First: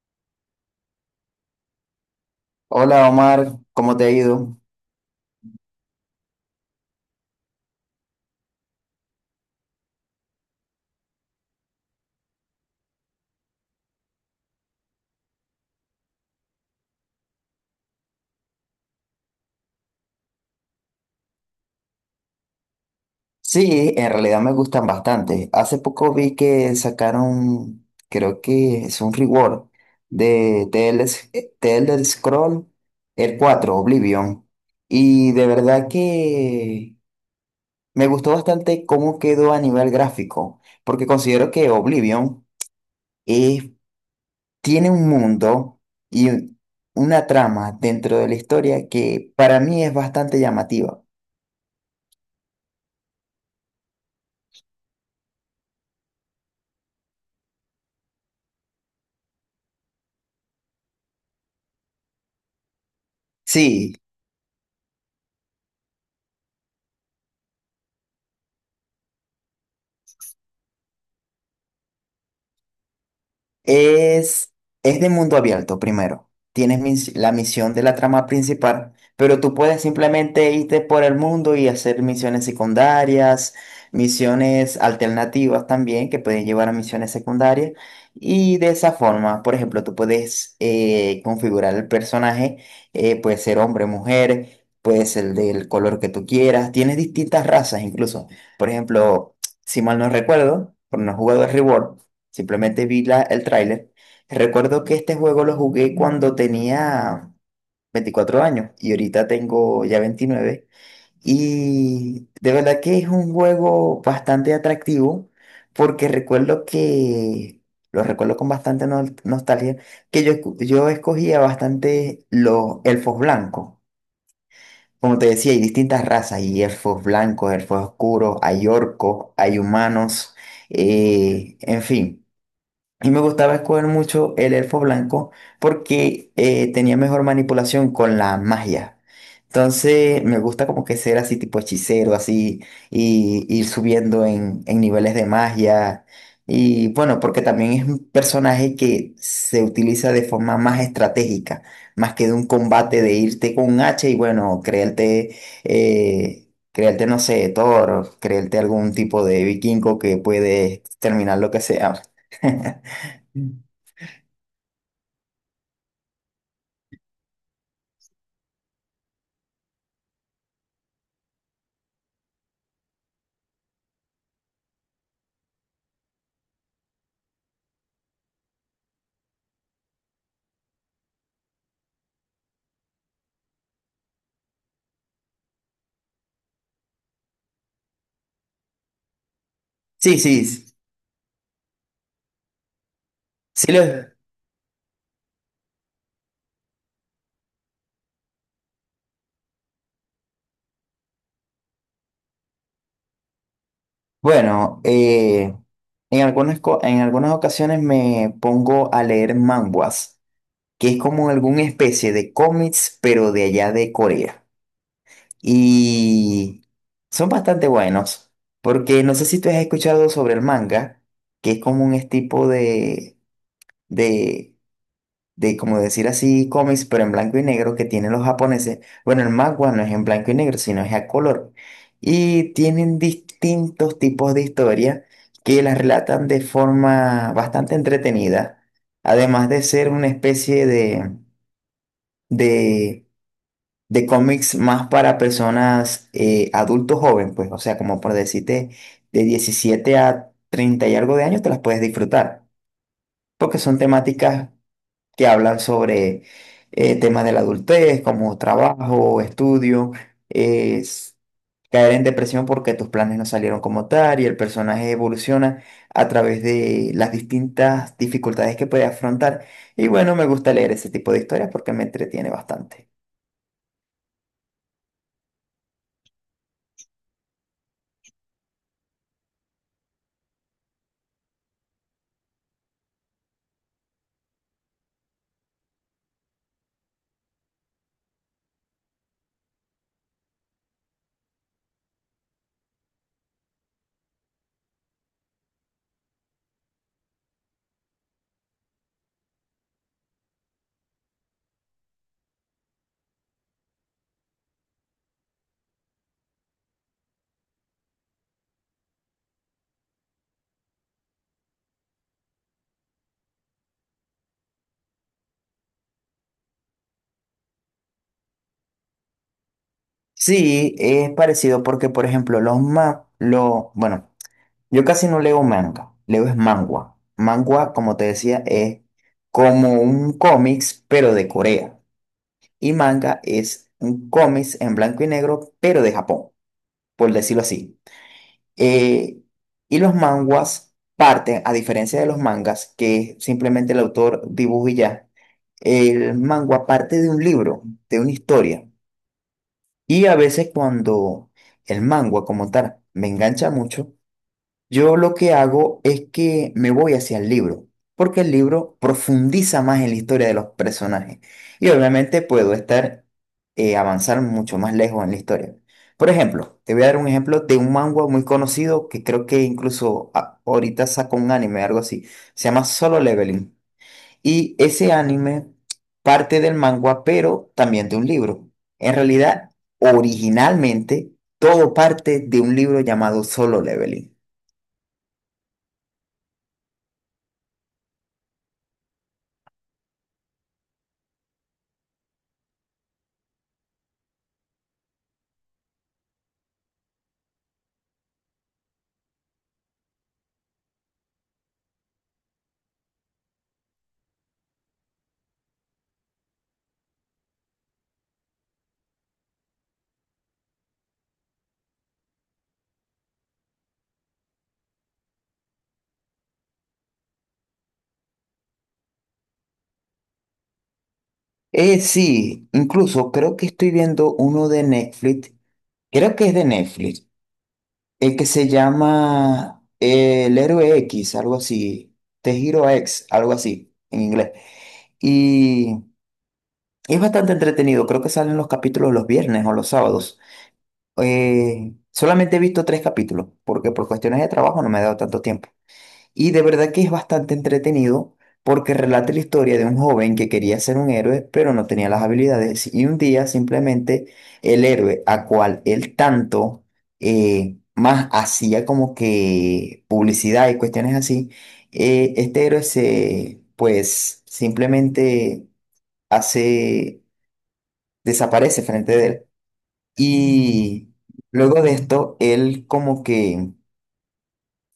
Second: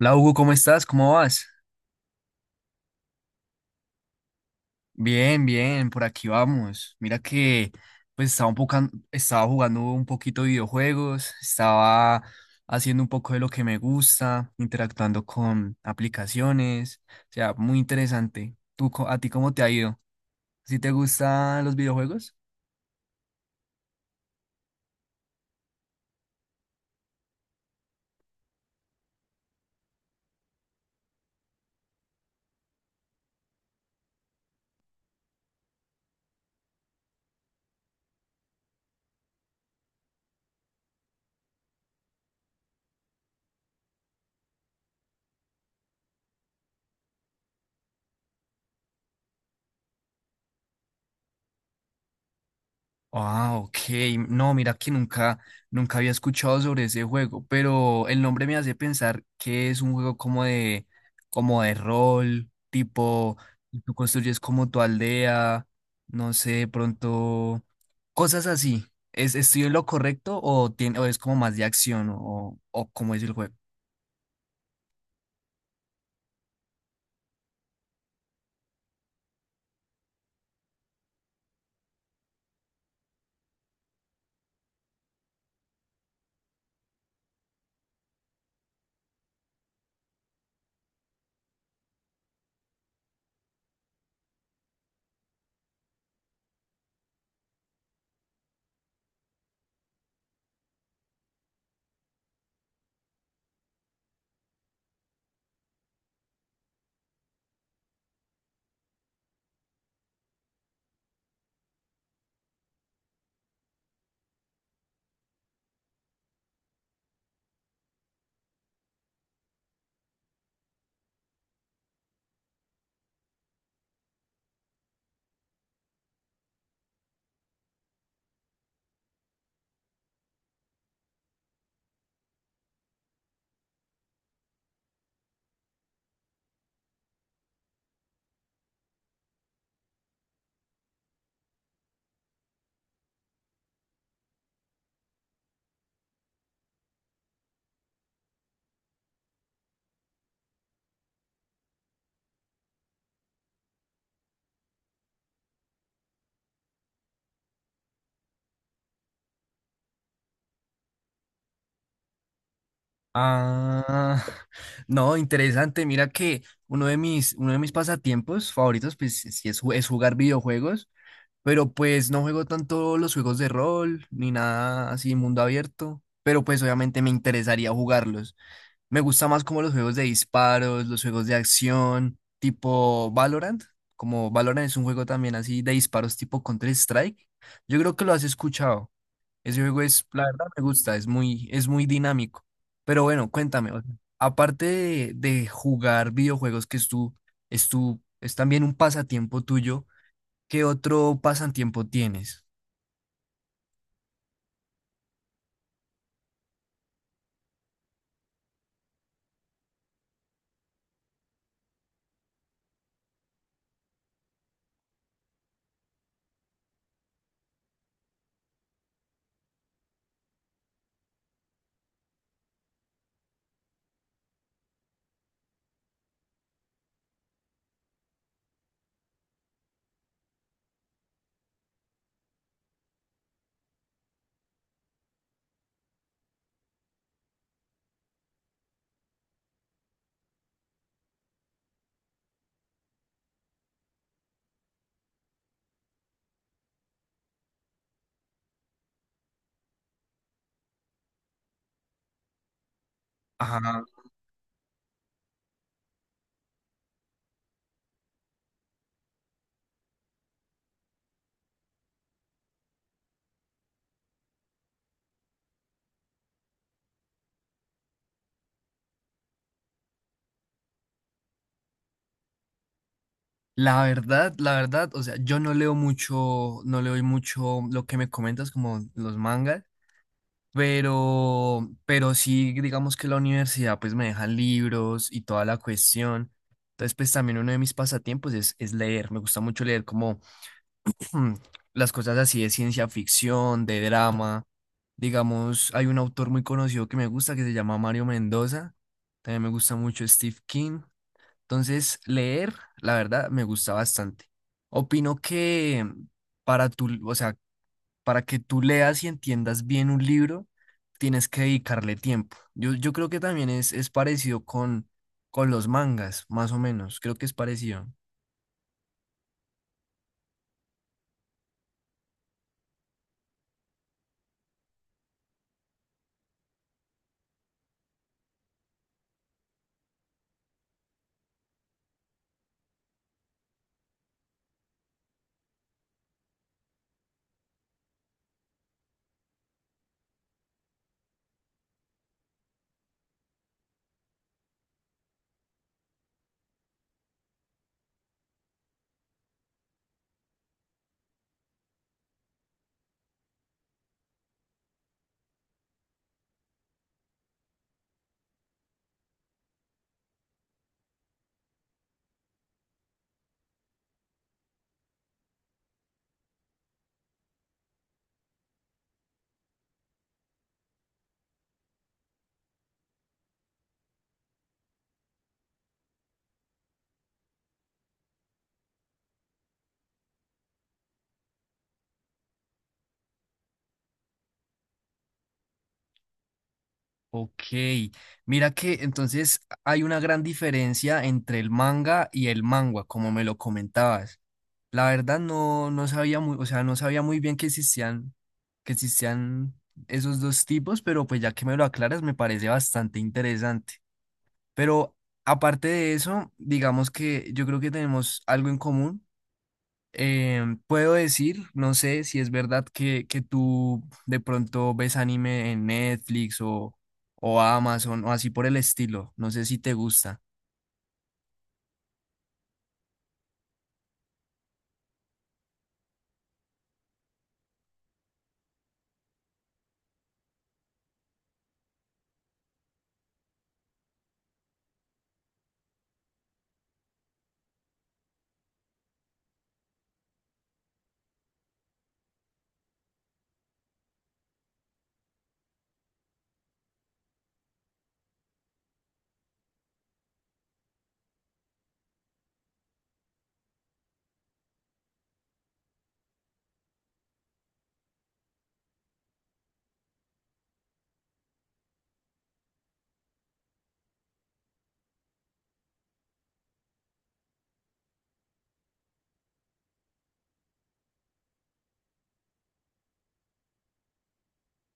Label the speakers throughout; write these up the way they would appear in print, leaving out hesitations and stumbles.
Speaker 1: Hola Hugo, ¿cómo estás? ¿Cómo vas?
Speaker 2: Hola Omar, ¿cómo te ha ido?
Speaker 1: Bien, por aquí vamos. Mira que pues estaba un poco, estaba jugando un poquito de videojuegos, estaba haciendo un poco de lo que me gusta, interactuando con aplicaciones, o sea, muy interesante. ¿Tú, a ti cómo te ha ido? ¿Sí te gustan los videojuegos?
Speaker 2: Sí, en realidad me gustan bastante. Hace poco vi que sacaron, creo que es un reward de The Elder Scroll, el 4, Oblivion. Y de verdad que me gustó bastante cómo quedó a nivel gráfico, porque considero que Oblivion eh, tiene un mundo y una trama dentro de la historia que para mí es bastante llamativa.
Speaker 1: Ah, ok. No, mira que nunca había escuchado sobre ese juego, pero el nombre me hace pensar que es un juego como de rol, tipo, tú
Speaker 2: Sí.
Speaker 1: construyes como tu aldea, no sé, de pronto, cosas así. Estoy en lo correcto o, tiene, o es como más de acción o cómo es el juego?
Speaker 2: Es, es de mundo abierto, primero. Tienes la misión de la trama principal, pero tú puedes simplemente irte por el mundo y hacer misiones secundarias, misiones alternativas también, que pueden llevar a misiones secundarias. Y de esa forma, por ejemplo, tú puedes configurar el personaje. Puede ser hombre, mujer, puede ser del color que tú quieras. Tienes distintas razas incluso. Por ejemplo, si mal no recuerdo, por no jugador de Reward. Simplemente vi el tráiler. Recuerdo que este juego lo jugué cuando tenía 24 años y ahorita tengo ya veintinueve. Y de verdad que es un juego bastante atractivo porque recuerdo que, lo recuerdo con bastante nostalgia, que yo escogía bastante los elfos blancos. Como te decía, hay distintas razas, hay elfos blancos, elfos oscuros, hay orcos, hay humanos, en fin. Y me gustaba escoger mucho el elfo blanco porque tenía mejor manipulación con la magia. Entonces me gusta como que ser así tipo hechicero, así, y ir subiendo en niveles de magia. Y bueno, porque también es un personaje que se utiliza de forma más estratégica, más que de un combate de irte con un hacha y bueno, creerte, no sé, Thor, o creerte algún tipo de vikingo que puede terminar lo que sea. Sí,
Speaker 1: Ah, no, interesante. Mira que uno de mis pasatiempos favoritos, pues sí es jugar videojuegos. Pero pues no juego tanto los juegos de rol ni nada así mundo abierto. Pero pues obviamente me interesaría jugarlos. Me gusta más como los juegos de disparos, los juegos de acción, tipo Valorant. Como Valorant es un juego también así de disparos tipo Counter-Strike. Yo creo que lo has escuchado. Ese juego
Speaker 2: sí,
Speaker 1: la verdad me
Speaker 2: s-
Speaker 1: gusta, es muy dinámico. Pero bueno,
Speaker 2: sí
Speaker 1: cuéntame, o sea,
Speaker 2: los-
Speaker 1: aparte de jugar videojuegos, es tu, es también un pasatiempo tuyo. ¿Qué otro pasatiempo tienes?
Speaker 2: Bueno, en en algunas ocasiones me pongo a leer manhwas, que es como alguna especie de cómics, pero de allá de Corea. Y son bastante buenos, porque no sé si tú has escuchado sobre el manga, que es como un es tipo de de como decir así, cómics, pero en blanco y negro que tienen los japoneses. Bueno, el manga no es en blanco y negro, sino es a color. Y tienen distintos tipos de historias que las relatan de forma bastante entretenida, además de ser una especie de, de cómics más para personas adultos jóvenes, pues, o sea, como por decirte, de 17 a 30 y algo de años te las puedes disfrutar, porque son
Speaker 1: Ajá.
Speaker 2: temáticas que hablan sobre temas de la adultez, como trabajo, estudio, es caer en depresión porque tus planes no salieron como tal y el personaje evoluciona a través de las distintas dificultades que puede afrontar. Y bueno, me gusta leer ese tipo de historias porque me entretiene bastante.
Speaker 1: La verdad, o sea, yo no leo mucho, no leo mucho lo que me comentas como los mangas, pero sí, digamos que la universidad pues me deja libros y toda la cuestión. Entonces, pues también uno de mis pasatiempos es leer. Me gusta mucho leer como mm, las cosas así de ciencia ficción, de drama. Digamos, hay un autor muy conocido que me gusta que se llama Mario Mendoza. También me gusta mucho Steve King. Entonces, leer, la verdad, me gusta bastante. Opino que o sea, para que tú leas y entiendas bien un libro, tienes que dedicarle tiempo. Yo creo que también es parecido con los mangas, más o menos. Creo que es parecido.
Speaker 2: Sí, es parecido porque, por ejemplo, bueno, yo casi no leo manga, leo es mangua. Mangua, como te decía, es como un cómics, pero de Corea. Y manga es un cómic en blanco y negro, pero de Japón, por decirlo así. Eh, y los manguas parten, a diferencia de los mangas, que simplemente el autor dibuja y ya, el manga parte de un libro, de una historia. Y a veces cuando el manga como tal me engancha mucho, yo lo que hago es que me voy hacia el libro, porque el libro profundiza más en la historia de los personajes y obviamente puedo estar avanzar mucho más lejos en la historia. Por ejemplo, te voy a dar un ejemplo de un manga muy conocido que creo que incluso ahorita sacó un anime, algo así. Se llama Solo Leveling. Y ese anime parte del manga, pero también de un libro. En realidad, originalmente, todo parte de un libro llamado Solo Leveling.
Speaker 1: Ok, mira que entonces hay una gran diferencia entre el manga y el mangua, como me lo comentabas. La verdad no sabía muy, o sea, no sabía muy bien que existían esos dos tipos, pero pues ya que me lo aclaras me parece bastante interesante. Pero aparte de eso, digamos que yo creo que tenemos algo en común. Puedo decir, no sé si es verdad que tú de pronto ves anime en Netflix o Amazon o así por el estilo. No sé si te gusta.
Speaker 2: Sí, incluso creo que estoy viendo uno de Netflix, creo que es de Netflix, el que se llama El Héroe X, algo así, The Hero X, algo así en inglés. Y es bastante entretenido, creo que salen los capítulos los viernes o los sábados. Solamente he visto tres capítulos, porque por cuestiones de trabajo no me he dado tanto tiempo. Y de verdad que es bastante entretenido porque relata la historia de un joven que quería ser un héroe, pero no tenía las habilidades. Y un día simplemente el héroe a cual él tanto más hacía como que publicidad y cuestiones así, este héroe se, pues simplemente hace, desaparece frente de él. Y luego de esto, él como que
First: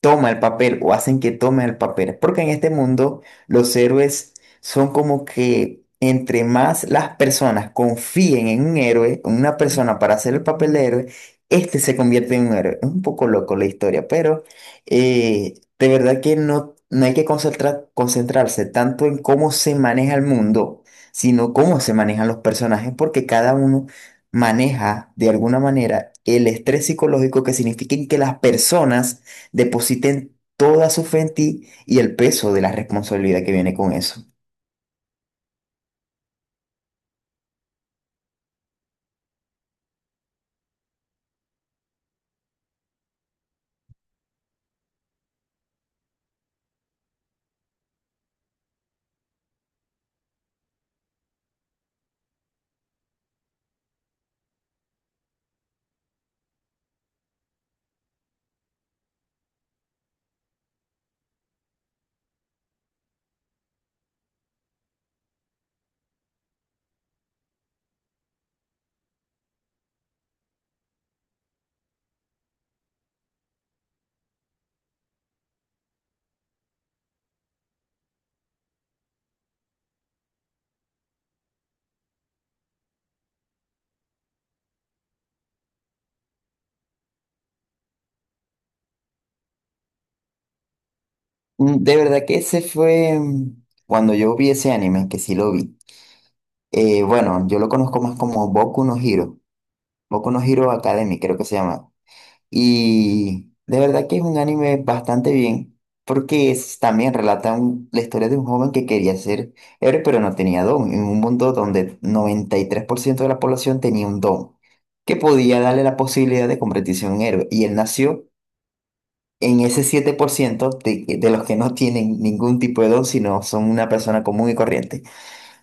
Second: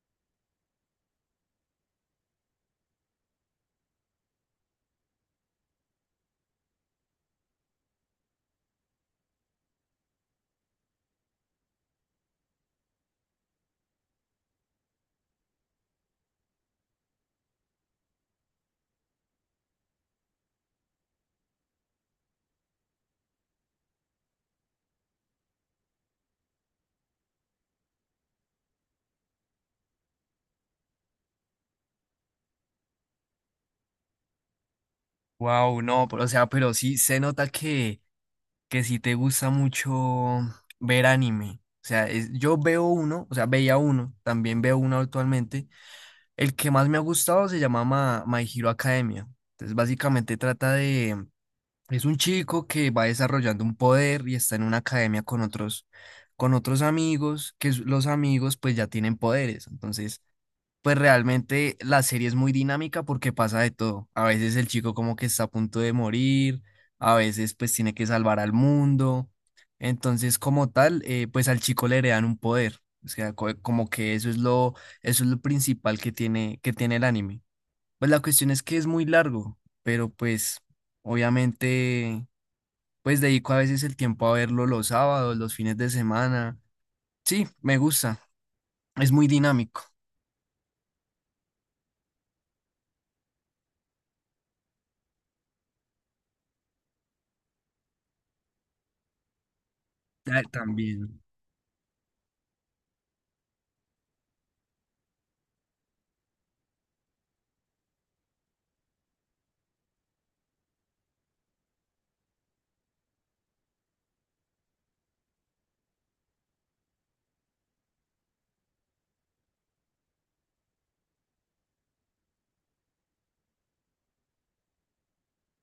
Speaker 2: toma el papel o hacen que tome el papel. Porque en este mundo los héroes son como que entre más las personas confíen en un héroe, en una persona para hacer el papel de héroe, este se convierte en un héroe. Es un poco loco la historia, pero de verdad que no, no hay que concentrarse tanto en cómo se maneja el mundo, sino cómo se manejan los personajes, porque cada uno maneja de alguna manera el estrés psicológico que significa que las personas depositen toda su fe en ti y el peso de la responsabilidad que viene con eso.
Speaker 1: Wow, no, pero, o sea, pero sí se nota que si te gusta mucho ver anime. O sea, yo veo uno, o sea, veía uno, también veo uno actualmente. El que más me ha gustado se llama My Hero Academia. Entonces, básicamente trata de... Es un chico que va desarrollando un poder y está en una academia con otros amigos, que los amigos pues ya tienen poderes. Entonces, pues realmente la serie es muy dinámica porque pasa de todo. A veces el chico como que está a punto de morir, a veces pues tiene que salvar al mundo. Entonces, como tal, pues al chico le heredan un poder. O sea, como que eso es lo principal que tiene el anime. Pues la cuestión es que es muy largo, pero pues obviamente pues dedico a veces el tiempo a verlo los sábados, los fines de semana. Sí, me gusta, es muy dinámico.
Speaker 2: De verdad que ese fue cuando yo vi ese anime, que sí lo vi. Bueno, yo lo conozco más como Boku no
Speaker 1: Ah,
Speaker 2: Hero Academy,
Speaker 1: también.
Speaker 2: creo que se llama. Y de verdad que es un anime bastante bien, porque también relata la historia de un joven que quería ser héroe, pero no tenía don, en un mundo donde 93% de la población tenía un don, que podía darle la posibilidad de convertirse en un héroe. Y él nació en ese 7% de los que no tienen ningún tipo de don, sino son una persona común y corriente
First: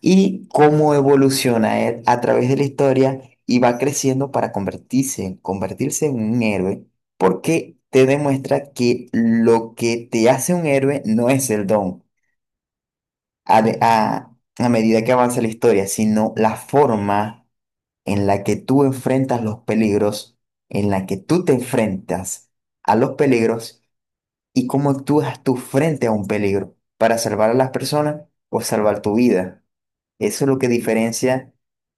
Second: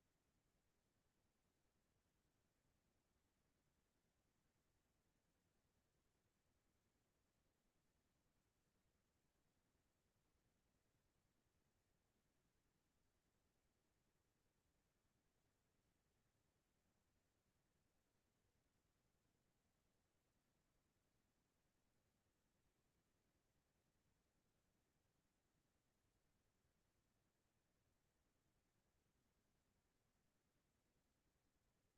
Speaker 2: y cómo evoluciona él a través de la historia y va creciendo para convertirse en un héroe, porque te demuestra que lo que te hace un héroe no es el don a, de- a- a medida que avanza la historia, sino la forma en la que tú enfrentas los peligros, en la que tú te enfrentas a los peligros y cómo actúas tú frente a un peligro para salvar a las personas o salvar tu vida. Eso es lo que diferencia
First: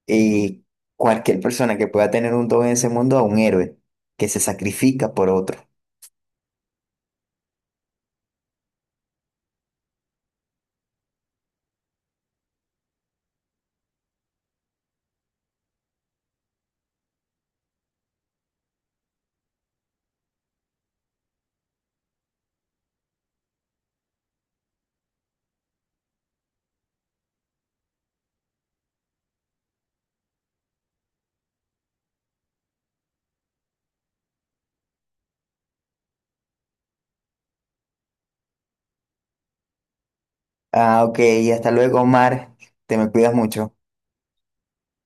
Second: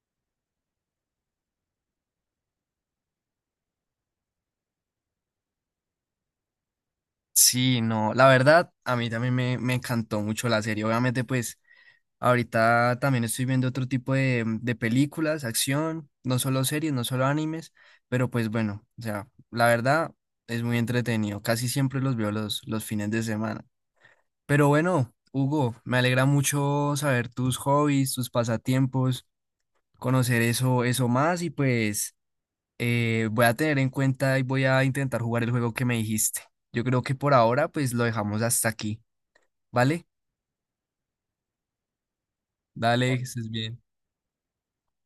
Speaker 2: eh, cualquier persona que pueda tener un don en ese mundo a un héroe que se sacrifica por otro.
Speaker 1: Sí, no, la verdad, a mí me encantó mucho la serie. Obviamente, pues ahorita también estoy viendo otro tipo de películas, acción, no solo series, no solo animes, pero pues bueno, o sea, la verdad es muy entretenido. Casi siempre los veo los fines de semana. Pero bueno, Hugo, me alegra mucho saber tus hobbies, tus pasatiempos, conocer eso más y pues... voy a tener en cuenta y voy a intentar jugar el juego que me dijiste. Yo creo que por ahora pues lo dejamos hasta aquí, ¿vale?
Speaker 2: Ah, ok, hasta luego, Omar. Te me
Speaker 1: Dale, que
Speaker 2: cuidas
Speaker 1: estés
Speaker 2: mucho.
Speaker 1: bien.